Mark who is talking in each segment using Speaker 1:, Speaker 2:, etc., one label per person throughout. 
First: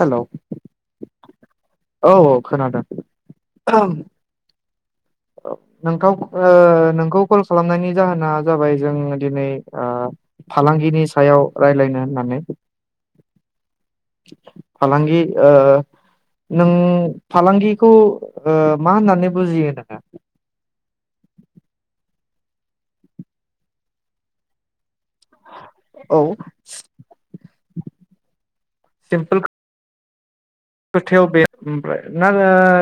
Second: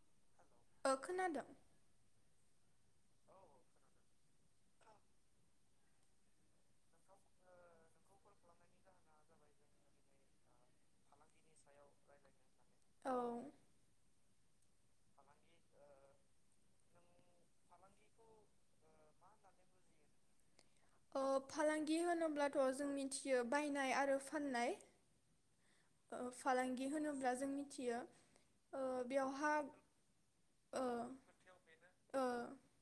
Speaker 1: Hello.
Speaker 2: ओ खोनादों
Speaker 1: औ औ खोनादों। नोंखौ ओ नोंखौ कल खालामनायनि जाहोना जाबाय जों दिनै ओ फालांगिनि सायाव रायज्लायनो होननानै
Speaker 2: औ
Speaker 1: फालांगि ओ नों फालांगिखौ ओ मा होननानै बुजियो नोंङो?
Speaker 2: अब्लाथ' जों मिथियो बायनाय आरो फाननाय।
Speaker 1: औ
Speaker 2: फालांगि होनोब्ला जों मिथियो ओ
Speaker 1: सिम्पोल
Speaker 2: बेवहा
Speaker 1: खोथायाव बे ओमफ्राय ना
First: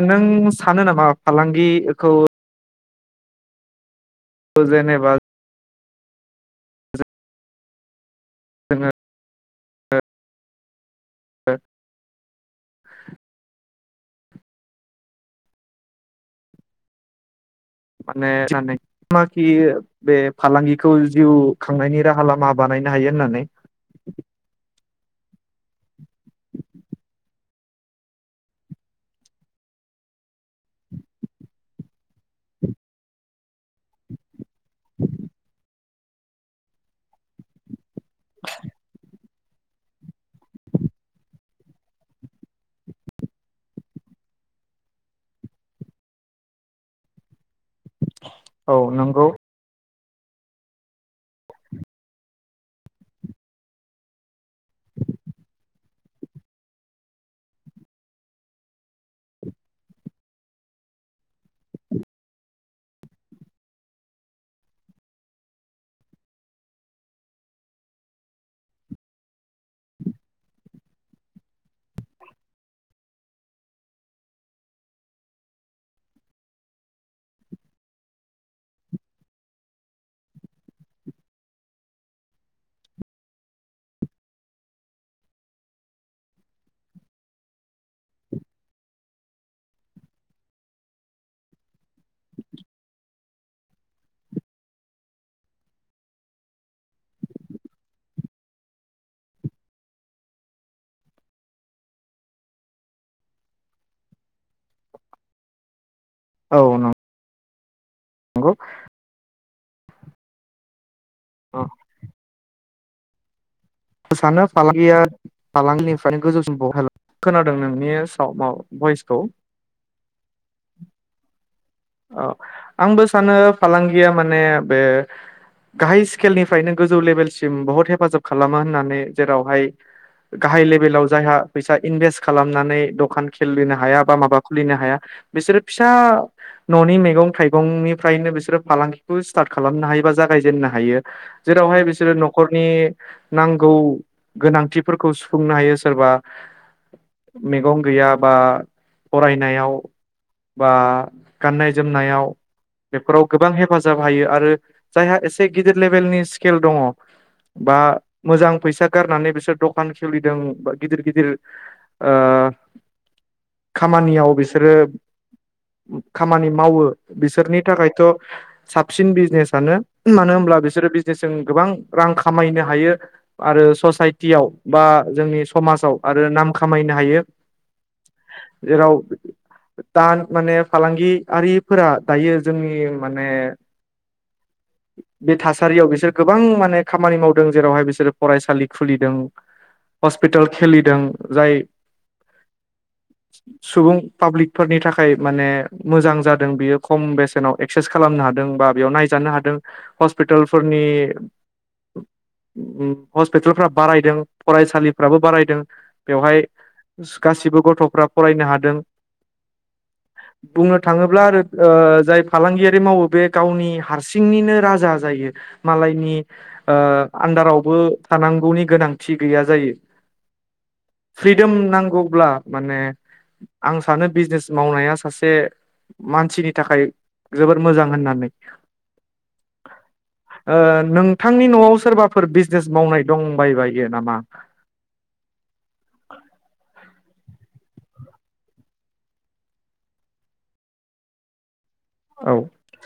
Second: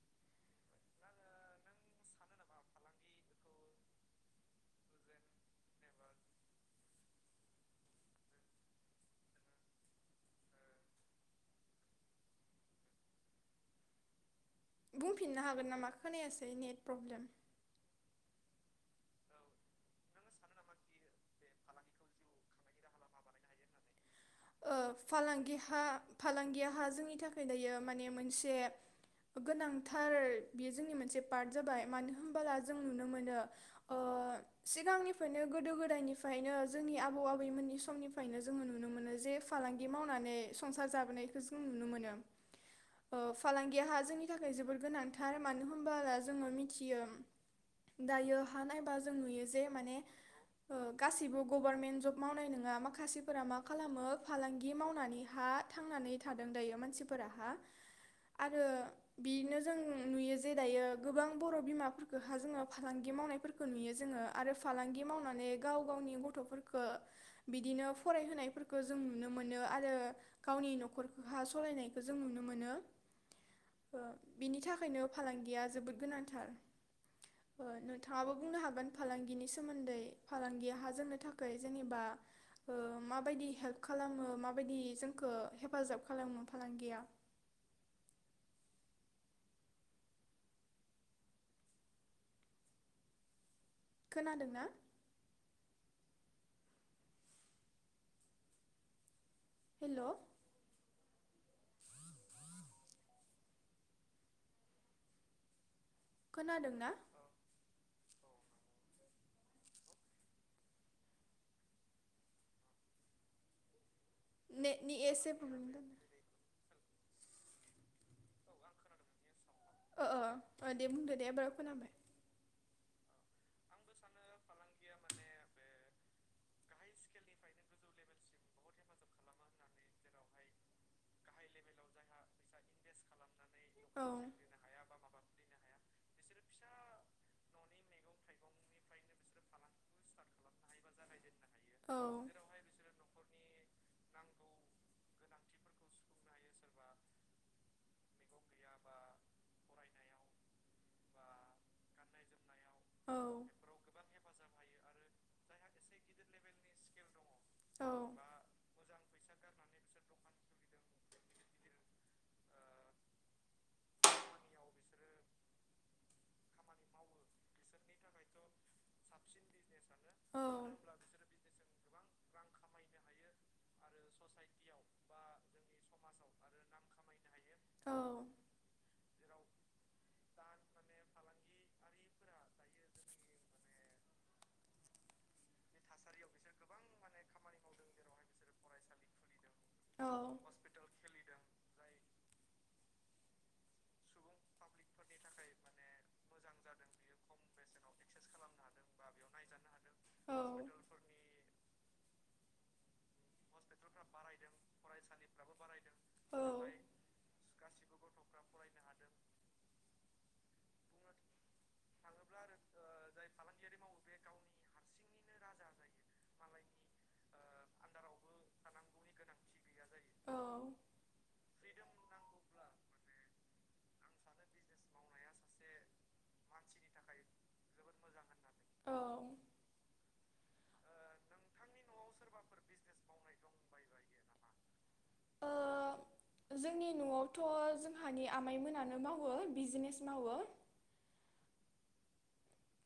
Speaker 1: नों सानो नामा फालांगि-खौ जेनेबा जोँ।
Speaker 2: बुंफिननो हागोन नामा खोनायासै नेट प्रब्लेम।
Speaker 1: माने सानोनामाखि बे फालांगिखौ जिउ खांनायनि राहा लामा बानायनो हायो होननानै?
Speaker 2: फालांगिहा फालांगियाहा जोंनि थाखाय दायो माने मोनसे गोनांथार बेयो जोंनि मोनसे पार्ट जाबाय मानो होनबोला जों नुनो मोनो सिगांनिफ्रायनो गोदो गोदायनिफ्रायनो जोंनि आबौ आबैमोननि स समनिफ्रायनो जोङो नुनो मोनो। [inaudible] जे फालांगि मावनानै संसार जाबोनायखौ जों नुनो मोनो ओ फालांगिहा जोंनि थाखाय जोबोद गोनांथार मानो होनबोला जोङो मिथियो [inaudible] दायो हा
Speaker 1: औ
Speaker 2: नायबा जों
Speaker 1: नंगौ
Speaker 2: नुयो जे माने ओ गासिबो गभारनमेन्ट जब मावनाय नोङा माखासेफोरा मा खालामो फालांगि मावनानैहा थांनानै थादों दायो मानसिफोराहा आरो बिनो जों नुयो जे दायो गोबां बर' बिमाफोरखो हा जोङो फालांगि मावनायफोरखो नुयो जोङो आरो फालांगि मावनानै गाव गावनि गथ'फोरखो बिदिनो फरायहोनायफोरखो जों नुनो मोनो आरो गावनि न'खरखोहा सलायनायखो जों नुनो मोनो ओ बिनि थाखायनो फालांगिया जोबोद गोनांथार। ओ नोंथाङाबो बुंनो हागोन फालांगिनि सोमोन्दै फालांगिया हा जोंनो थाखै जेनेबा ओ मा बायदि हेल्प [inaudible] खालामो माबायदि जोंखो हेफाजाब खालामो फालांगिया। खोनादों ना? हेल'। खोनादों ना?
Speaker 1: गौ औ। सानो
Speaker 2: नेटनि
Speaker 1: फालांगिया
Speaker 2: एसे प्रब्लेम जादों
Speaker 1: फालांगिनिफ्रायनो गोजौसिमबाव हानो खोनादों नोंनि स भ- भइसखौ। [inaudible]
Speaker 2: ओ ओ ओ दे बुंदो दे एबार खोनाबाय
Speaker 1: ओ आंबो सानो फालांगिया माने बे गाहाय स्किलनिफ्रायनो गोजौ लेभेलसिम बहुत हेफाजाब खालामो होननानै जेरावहाय गाहाय लेभेलाव जायहा फैसा इनभेस्ट खालामनानै दखान खेललेनो
Speaker 2: औ
Speaker 1: हाया बा माबा खुलिनो हाया बिसोरो दा न'नि मैगं थाइगंनिफ्रायनो बिसोरो फालांगिखौ स्टार्ट खालामनो हायो बा जागायजेेननो हायो। जेरावहाय बिसोरो न'खरनि नां गौ गोनांथिफोरखौ सुफुंनो हायो सोरबा मैगं गैया बा फरायनायाव बा गाननाय जोमनायाव बेफोराव गोबां हेफाजाब हायो आरो जायहा एसे गिदिर लेबेलनि स्किल दङ' बा मोजां फैसा गारनानै बिसोर दखान खलिदों बा गिदिर गिदिर ओ खामानियाव बिसोरो खामानि मावो बिसोरनि थाखायथ' साबसिन बिजनेसआनो मानो होनब्ला बिसोरो बिजनेसजों गोबां रां खामायनो हायो आरो ससाइटियाव बा जोंनि समाजाव आरो नाम खामायनो हायो जेराव दान माने फालांगियारिफोरा दायो जोंनि माने बे थास सारियाव बिसोर गोबां माने खामानि मावदों जेरावहाय बिसोरो फरायसालि खुलिदों हस्पिटाल खेलिदों जाय सुबुं पाब्लिकफोरनि थाखाय माने मोजां जादों बियो खम बेसेनाव एक्सेस खालामनो हादों बा बेयाव नायजानो हादों हस्पिटाल टेलफोरनि उम हस्पिटालफ्रा बारायदों फरायसालिफ्राबो बारायदों बेवहाय गासिबो गथ'फ्रा फरायनो हादों। बुंनो थाङोब्ला आरो ओ जाय फालांगियारि मावो बे गावनि हारसिंनिनो राजा जायो। मालायनि ओ आन्दारावबो थानांगौनि गोनांथि गैया जायो
Speaker 2: औ
Speaker 1: फ्रिदम नांगौब्ला माने आं सानो बिजनेस मावनाया सासे बे मानसिनि थाखाय जोबोर मोजां होननानै
Speaker 2: औ औ
Speaker 1: ओ नोंथांनि न'आव सोरबाफोर बिजनेस मावनाय दंबाय बायो नामा?
Speaker 2: नि न'आवथ' जोंहानि आमाइमोनानो मावो बिजनेस मावो [inaudible]
Speaker 1: औ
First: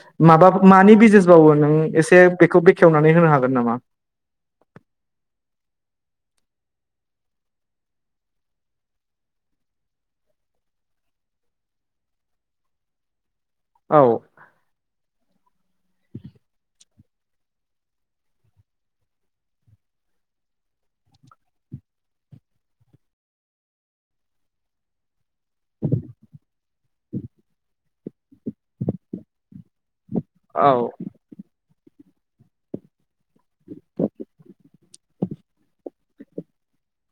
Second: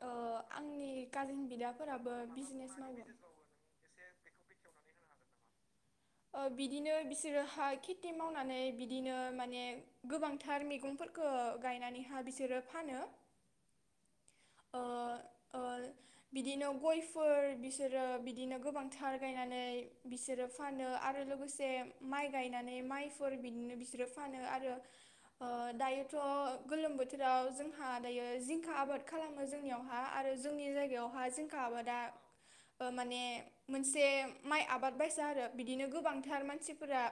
Speaker 2: ओ
Speaker 1: माबाफो
Speaker 2: आंनि
Speaker 1: मानि बिजनेस
Speaker 2: काजिन
Speaker 1: बावो नों
Speaker 2: बिदाफोराबो
Speaker 1: एसे बेखौ
Speaker 2: बिजनेस मावो।
Speaker 1: बेखेवनानै होनो हागोन नामा?
Speaker 2: ओ बिदिनो बिसोरो हा खेथि मावनानै बिदिनो माने गोबांथार मैगंफोरखो गायनानैहा बिसोरो फानो।
Speaker 1: औ।
Speaker 2: ओ ओ बिदिनो गयफोर बिसोरो बिदिनो गोबांथार गायनानै बिसोरो फानो। आरो लोगोसे माइ गायनानै माइफोर बिदिनो बिसोरो फानो आरो ओ दायोथ' गोलोम बोथोराव जोंहा दायो जिंखा आबाद खालामो जोंनियावहा हा आरो
Speaker 1: औ
Speaker 2: जोंनि जायगायावहा जिंखा आबाद दा ओ मान ने मोनसे माइ आबाद बायसा बिदनो बिदिनो गोबांथार मानसिफोरा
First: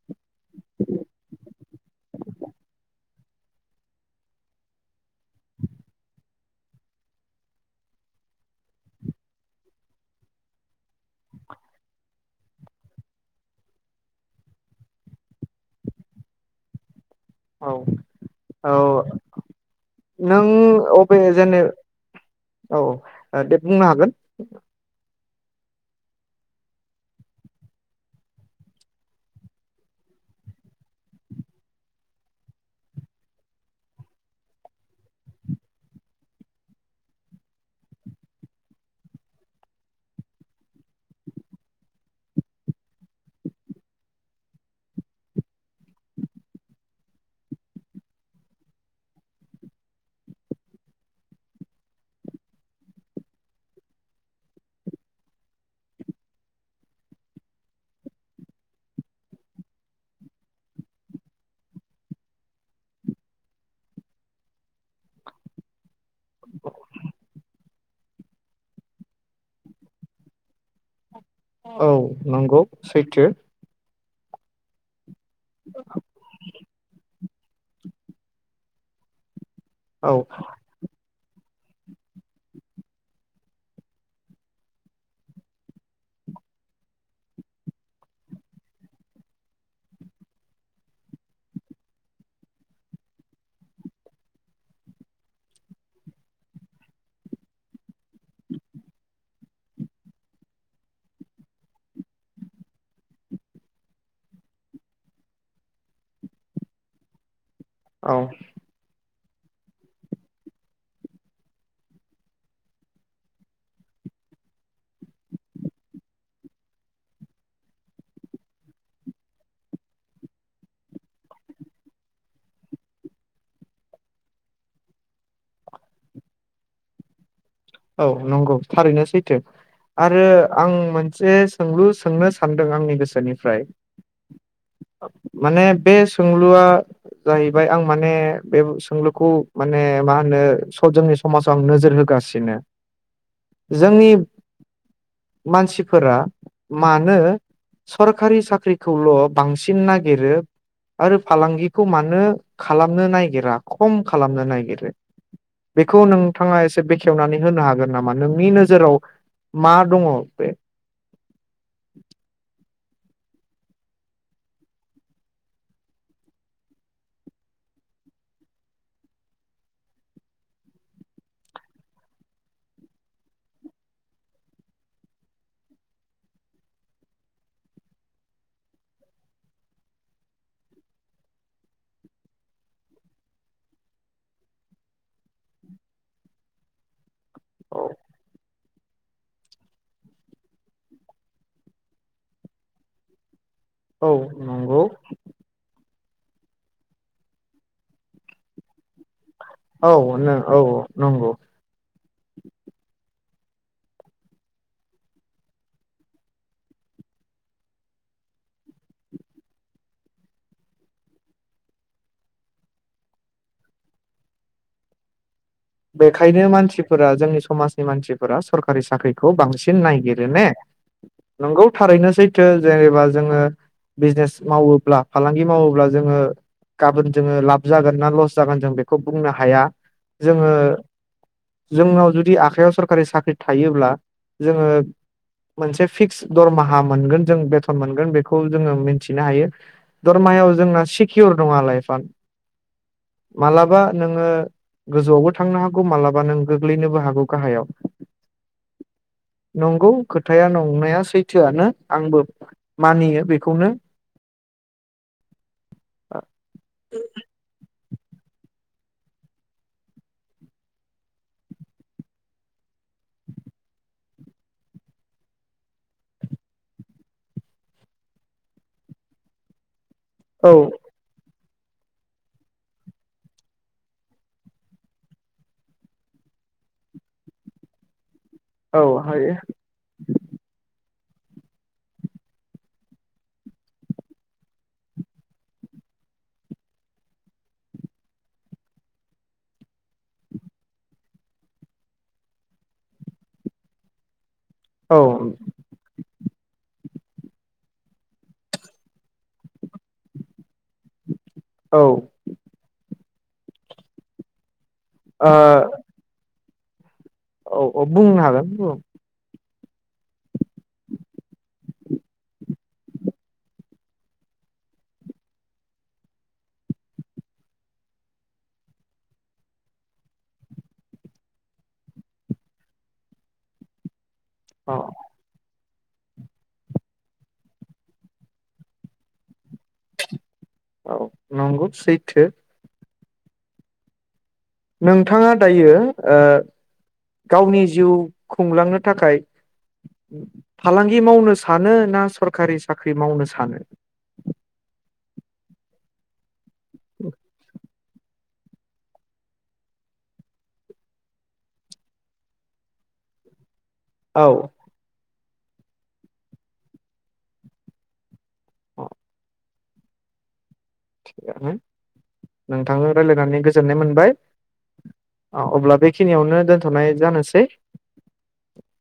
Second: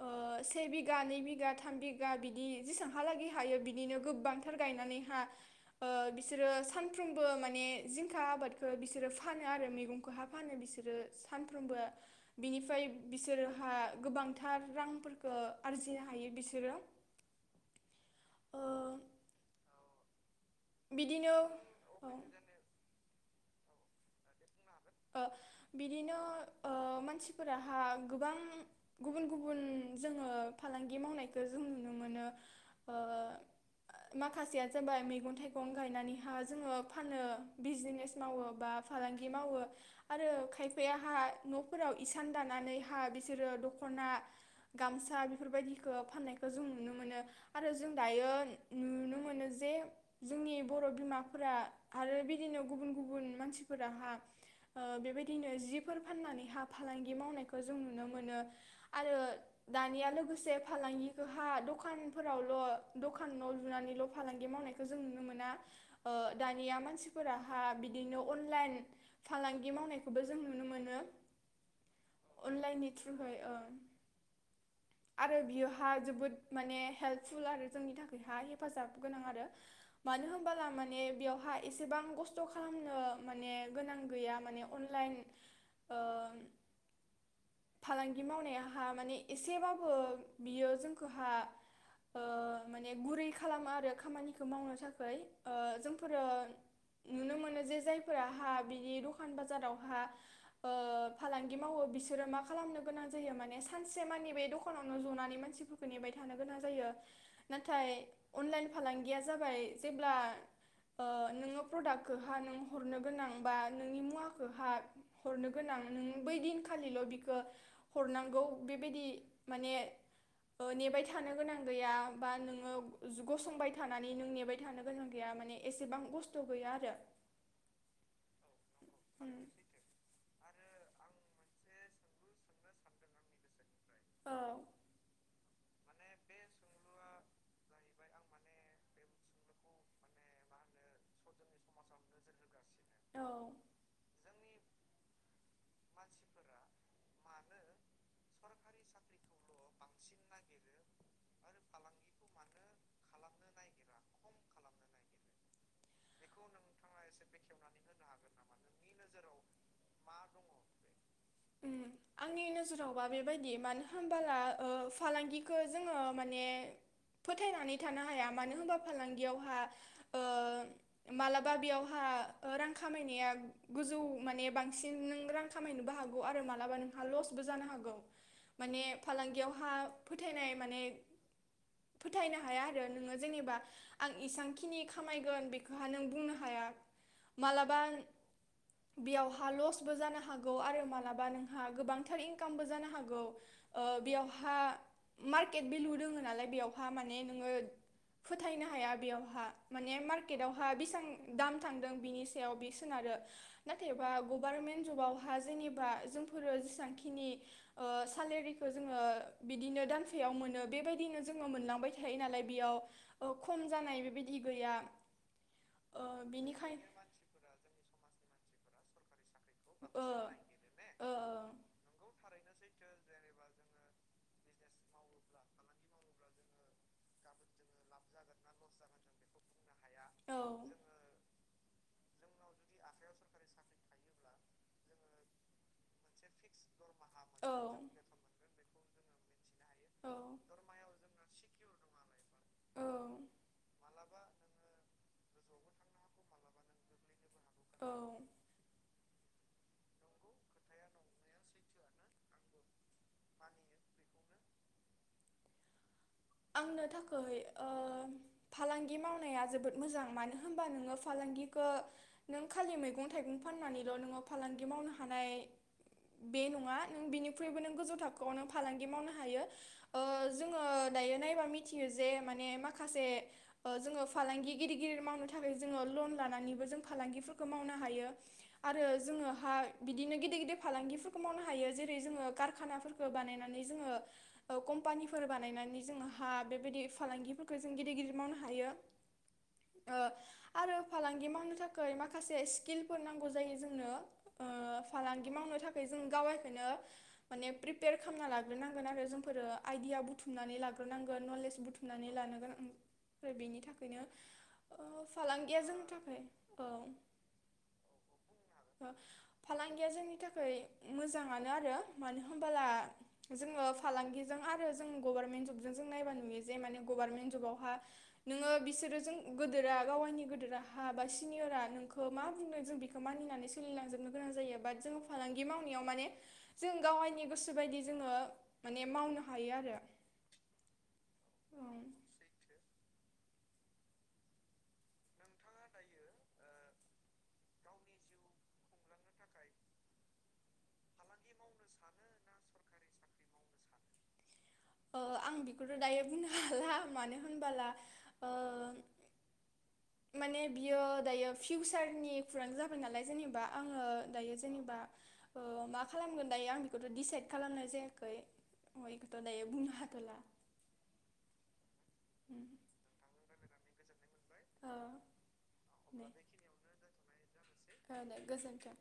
Speaker 2: ओ से बिघा नै बिघा थाम बिघा बिदि जेसेबांहालागै हायो बिदिनो गोबांथार गायनानैहा ओ बिसोरो सानफ्रोमबो माने जिंखा आबादखो बिसोरो फानो आरो मैगंखोहा फानो बिसोरो सानफ्रोमबो बिनिफाय बिसोरहा गोबांथार रांफोरखो आरजिनो हायो बिसोरो।
Speaker 1: औ
Speaker 2: ओ
Speaker 1: औ। नों अबे
Speaker 2: बिदिनो
Speaker 1: जेने औ। दे बुंनो हागोन।
Speaker 2: ओ बिदिनो ओ मानसिफोराहा गोबां गुबुन गुबुन जोङो फालांगि मावनायखो जों नुनो मोनो ओ माखासेया जाबाय मैगं थाइगं गायनानैहा जोङो फानो बिजनेस मावो बा फालांगि मावो। आरो खायफायाहा न'फोराव इसान दानानैहा बिसोरो दख'ना गामसा बेफोरबायदिखो फाननायखो जों नुनो मोनो आरो जों दायो नुनो मोनो जे जोंनि बर' बिमाफोरा आरो बिदिनो गुबुन गुबुन मानसिफोराहा ओ बेबायदिनो जिफोर फाननानैहा फालांगि मावनायखौ जों नुनो मोनो आरो दानिया लोगोसे फालांगिखोहा दखानफोरावल' दखानाव लुनानैल' फालांगि मावनायखौ जों नुनो मोना। ओ दानिया मानसिफोरा हा बिदिनो अनलाइन फालांगि मावनायखौबो जों नुनो मोनो।
Speaker 1: अ औ नंगौ
Speaker 2: अनलाइननि
Speaker 1: सैथो।
Speaker 2: थ्रुहै ओ आरो बियोहा जोबोद माने हेल्प फुल आरो जोंनि थाखाय हा हेफाजाब गोनां आरो।
Speaker 1: औ
Speaker 2: मानो होमबाला माने बेवहाय-' इसेबां खस्थ' खालामनो माने गोनां गैया माने अनलाइन ओ फालांगि मावनायाहा माने एसेबाबो बियो जोंखोहा ओ माने गुरै खालामो आरो खामानिखो मावनो थाखै ओ जोंफोरो नुनो मोनो जे जायफोरा हा बिदि दखान बाजारावहा ओ फालांगि मावो बिसोरो मा खालामनो गोनां जायो माने सानसे मानि बे दखानावनो जनानै मानसिफोरखो नेबाय थानो गोनां जायो। नाथाय
Speaker 1: औ
Speaker 2: अनलाइन फालां गिया जाबाय जेब्ला ओ नोंङो प्रडाक्टखोहा नों हरनो गोनां बा नोंनि मुवाखोहा हरनो गोनां नों बै दिनखालिल' बिखो हरनांगौ बेबादि माने ओ नेबाय थानो गोनां गैया बा नोंङो गसंबाय थानानै नों नेबाय थानो गोनां गैया माने एसेबां खस्थ' गैया आरो।
Speaker 1: औ नंगौ। थारैनो
Speaker 2: उम
Speaker 1: सैथो, आरो आं मोनसे सोंलु सोंनो सानदों आंनि गोसोनिफ्राय
Speaker 2: औ
Speaker 1: [inaudible] माने बे सोंलुआ जाहैबाय आं माने बे सोंलुखौ माने मा होनो जोंनि ससज समाजाव आं नोजोर होगासिनो
Speaker 2: औ
Speaker 1: जोंनिब मानसिफोरा मानो सरखारि साख्रिखौल' बांसिन नागिरो आरो फालांगिखौ मानो खालामनो नागिरा खम खालामनो नागिरो बेखौ नोंथांङा एसे बेखेवनानै नो हागोन नामा नोंनि नोजोराव मा दंङ?
Speaker 2: उम आंनि नो - जोरावबा बेबायदि मानो होनबोला फालांगिखौ जोंङो माने फोथायनानै थानो हाया मानो होनबा फालांगियावहा ओ मालाबा बेयावहा रां खामायनाया गोजौ माने बांसिन नों रां खामायनोबो हागौ आरो मालाबा नों लसबो जानो हागौ माने फालांगियावहा फोथायनाय माने फोथायनो हाया आरो नोंङो जेनेबा आं इसबांखिनि खामायगोन बेखौहा नों बुंनो हाया। मालाबा
Speaker 1: औ
Speaker 2: बेयावहा लसबो जानो हा गौ आरो मालाबा नोंहा गोबांथार इनकामबो जानो हागौ। ओ
Speaker 1: औ
Speaker 2: बेयावहा
Speaker 1: नंगौ
Speaker 2: मार्केट बेलु दोंङो नालाय बेवहा माने नोंङो फोथायनो हाया बेयावहा
Speaker 1: औ
Speaker 2: माने
Speaker 1: औ
Speaker 2: मार्केटआवहा
Speaker 1: नंगौ
Speaker 2: बेसेबां दाम थांदों बिनि सायाव बे सोनारो। नाथायबा गभार्नमेन्ट जबाव हा जेनेबा जोंफोरो जेसेबांखिनि सालेरिखौ जोंङो बिदिनो दानसेयाव मोनो बेबायदिनो जोंङो मोनलांबाय थायो नालाय बेयाव खम जानाय बेबायदि गैया। ओ
Speaker 1: बेखायनो
Speaker 2: बिनिखाय
Speaker 1: मानसिफोरा जोंनि समाजनि मानसिफोरा सरक रि साख्रि खौ बांसिन नायागिरो ने
Speaker 2: सरकारि
Speaker 1: नोंगौ
Speaker 2: साख्रिखौ
Speaker 1: थारैनोसै थो जेनेबा जोंङो बिजनेस मावोब्ला फालांगि मावोब्ला जोंङो गाबोन जोंङो लाब जागोन ना लस जागोन जों बेखौ बुंनो हाया।
Speaker 2: बांसिन
Speaker 1: जोंङो जोंनाव जुदि आखायाव सरखारि साख्रि थायोब्ला जोंङो मोनसे फिक्स दरमाहा मोनगोन जों बेथन मोनगोन बेखौ जोंङो मोनथिनो हायो।
Speaker 2: बेखौ जोङो मिथिनो हायो औ
Speaker 1: दरमायाव जोंना सिकियर नंङा लाइफ बान
Speaker 2: औ
Speaker 1: मालाबा नोंङो गोजौआवबो थांनो हागौ मालाबा नों गोग्लैनोबो हागौ गाहायाव
Speaker 2: औ
Speaker 1: नंगौ खोथाया नंनाया सैथोआनो आंबो मानियो बेखौनो
Speaker 2: आंनो थाखै ओ फालांगि मावनाया जोबोद मोजां मानो होनबा नोङो फालांगिखौ नों खालि मैगं थाइगं फाननानैल नोङो फालांगि मावनो हानाय बे नङा नों बिनिख्रुइबो नों गोजौ थाखोआव नों फालांगि मावनो हायो ओ
Speaker 1: औ
Speaker 2: जोङो दायो नायबा मिथियो जे माने माखासे जोङो फालांगि गिदिर गिदिर मावनो थाखाय जोङो लन लानानैबो जों फालांगिफोरखौ मावनो हायो आरो
Speaker 1: औ
Speaker 2: जोङो
Speaker 1: हायो
Speaker 2: हा बिदिनो गेदिर गेदिर फालांगि -मावनो हायो जेरै जोङो खारखाना फोरखौ बानायनानै जोङो कम्पानिफोर बानायनानै जोहा बेबायदि फालांगिफोरखौ जों गिदिर गिदिर मावनो हायो ओ आरो फालांगि मावनो थाखै माखासे स्किलफोर नांगौ जायो जोंनो ओ
Speaker 1: औ
Speaker 2: फालांगि मावनो थाखाय जों गावा- -नो माने प्रिपेयार खामना लाग्रोनांगोन आरो जोंफोरो आइदिया बुथुमनानै ला- -नां नलेज
Speaker 1: औ ओ
Speaker 2: बुथुमनानै लानांगोन ओम- आरो बेनि थाखायनो [inaudible] अ फालांगिया जोंनि थाखाय औ [inaudible]
Speaker 1: औ औ बुंनो हागोन बुं
Speaker 2: फालांगिया जोंनि थाखाय मोजाङानो आरो मानो होनबोला जोङो फालांगिजों आरो जों गभारनमेन्ट जब जों नायबा नुयो जे माने गभार्मेन्ट जबआवहा नोङो बिसोरो जों गोदोरा गावगायनि गोदोरा हा बा सिनिअरा नोंखौ मा बुंदों जों बिखौ मानिनानै सोलिलांजोबनो गोनां जायो
Speaker 1: औ
Speaker 2: बाट जो फालांगि माव नायाव माने जों गाव गायनि गोसो बायदि जोङो माने मावनो हायो आरो
Speaker 1: औ नंगौ सैथो नोंथाङा दायो ओ गावनि जिउ खुंलांनो थाखाय फालांगि मावनो सानो ना सरखारि साख्रि मावनो सानो?
Speaker 2: ओ आं बिखौथ' दायो बुंनो हाला मानो होनबोला ओ माने बियो दायो फिउसारनि खुरां जाबाय नालाय जेनेबा आङो
Speaker 1: औ
Speaker 2: दायो जेनेबा ओ मा खालामगोन दायो आं बेखौथ' डिसाइद खालामनाय जायाखै। अगथ [inaudible] बुंनो हाथ'ला
Speaker 1: थिगानो
Speaker 2: उम,
Speaker 1: नोंथांजों रायलायनानै गोसो गोजोननाय मोनबाय।
Speaker 2: ओ
Speaker 1: औ अब्ला बेखिनियावनो दोनथ'नाय जानो सै
Speaker 2: औ द गोसोनख [inaudible]